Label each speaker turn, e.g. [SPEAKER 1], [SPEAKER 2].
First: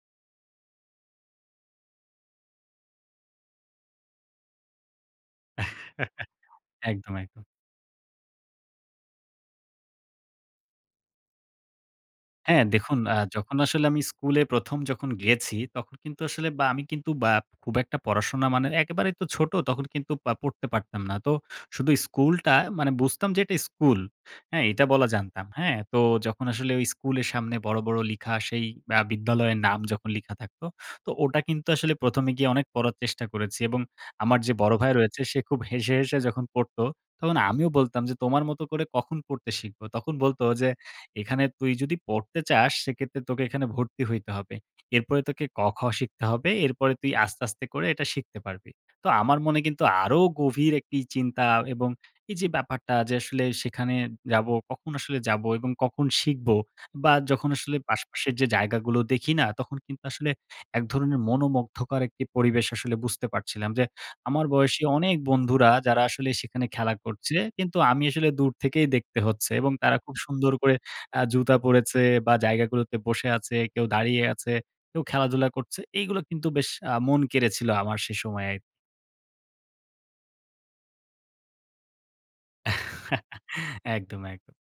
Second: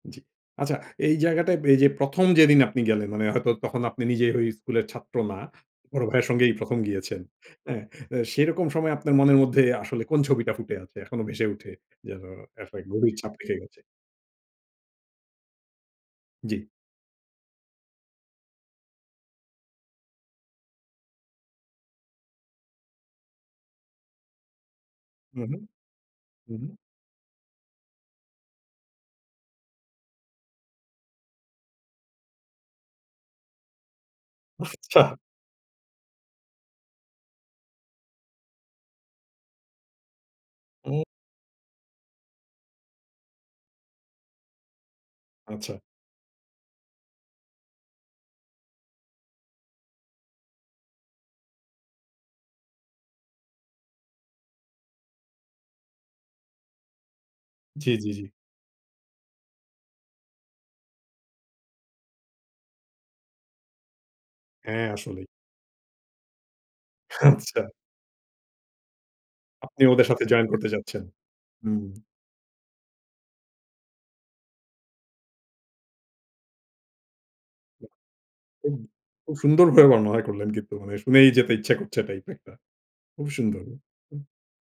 [SPEAKER 1] জি। আচ্ছা এই জায়গাটায় এই যে ১ম যেদিন আপনি গেলেন, মানে হয়তো তখন আপনি নিজে ঐ স্কুলের ছাত্র না। বড় ভাইয়ের সঙ্গেই প্রথম
[SPEAKER 2] একদম,
[SPEAKER 1] গিয়েছেন
[SPEAKER 2] একদম।
[SPEAKER 1] অ্যা আ সেইরকম সময় আপনার মনের মধ্যে আসলে কোন ছবিটা ফুটে আছে? এখনো ভেসে উঠে, যেন
[SPEAKER 2] হ্যাঁ,
[SPEAKER 1] একটা
[SPEAKER 2] দেখুন
[SPEAKER 1] গভীর
[SPEAKER 2] আ
[SPEAKER 1] ছাপ রেখে
[SPEAKER 2] যখন
[SPEAKER 1] গেছে?
[SPEAKER 2] আসলে আমি স্কুলে প্রথম যখন গিয়েছি, তখন কিন্তু আসলে
[SPEAKER 1] জ্বি।
[SPEAKER 2] বা আমি কিন্তু বা খুব একটা পড়াশোনা মানে একেবারে তো ছোট, তখন কিন্তু পা পড়তে পারতাম না। তো শুধু স্কুলটা মানে বুঝতাম যে এটা স্কুল। হ্যাঁ, এটা বলা
[SPEAKER 1] হুম,
[SPEAKER 2] জানতাম,
[SPEAKER 1] হুম।
[SPEAKER 2] হ্যাঁ? তো যখন
[SPEAKER 1] হুম,
[SPEAKER 2] আসলে
[SPEAKER 1] হুম।
[SPEAKER 2] ওই স্কুলের সামনে বড়, বড় লিখা সেই আ বিদ্যালয়ের নাম যখন লিখা থাকতো, তো ওটা কিন্তু আসলে প্রথমে গিয়ে অনেক পড়ার চেষ্টা করেছি এবং আমার যে বড় ভাই
[SPEAKER 1] আচ্ছা!
[SPEAKER 2] রয়েছে, সে খুব হেসে, হেসে যখন পড়ত, তখন আমিও বলতাম যে, "তোমার মতো করে কখন পড়তে শিখব?" তখন বলত যে,
[SPEAKER 1] উম
[SPEAKER 2] "এখানে তুই যদি পড়তে চাস, সেক্ষেত্রে তোকে এখানে ভর্তি হইতে হবে। এরপরে তোকে
[SPEAKER 1] আচ্ছা।
[SPEAKER 2] কখ শিখতে হবে। এরপরে তুই আস্তে, আস্তে করে এটা শিখতে পারবি।" তো আমার মনে কিন্তু আরও গভীর একটি চিন্তা এবং এই যে ব্যাপারটা যে আসলে সেখানে যাবো, কখন আসলে যাবো এবং কখন শিখবো বা যখন আসলে
[SPEAKER 1] জি,
[SPEAKER 2] পাশ
[SPEAKER 1] জি, জি।
[SPEAKER 2] পাশের যে জায়গাগুলো দেখি না, তখন কিন্তু আসলে এক ধরনের মনোমুগ্ধকার একটি পরিবেশ আসলে বুঝতে পারছিলাম যে, আমার বয়সী
[SPEAKER 1] হ্যাঁ,
[SPEAKER 2] অনেক
[SPEAKER 1] আসলেই।
[SPEAKER 2] বন্ধুরা যারা আসলে সেখানে খেলা করছে,
[SPEAKER 1] আচ্ছা!
[SPEAKER 2] কিন্তু আমি আসলে দূর থেকেই দেখতে হচ্ছে এবং
[SPEAKER 1] আপনিও
[SPEAKER 2] তারা
[SPEAKER 1] ওদের
[SPEAKER 2] খুব
[SPEAKER 1] সাথে জয়েন
[SPEAKER 2] সুন্দর
[SPEAKER 1] করতে
[SPEAKER 2] করে
[SPEAKER 1] যাচ্ছেন।
[SPEAKER 2] আ জুতা
[SPEAKER 1] হুম।
[SPEAKER 2] পরেছে বা জায়গাগুলোতে বসে আছে, কেউ দাঁড়িয়ে আছে, কেউ খেলাধুলা করছে। এইগুলো কিন্তু বেশ আ মন কেড়েছিল আমার সে সময়ে।
[SPEAKER 1] হুম, খুব সুন্দর ভাবে বর্ণনা করলেন কিন্তু, মানে শুনেই যেতে ইচ্ছা করছে টাইপ একটা। খুব সুন্দর,
[SPEAKER 2] একদম,
[SPEAKER 1] হুম।
[SPEAKER 2] একদ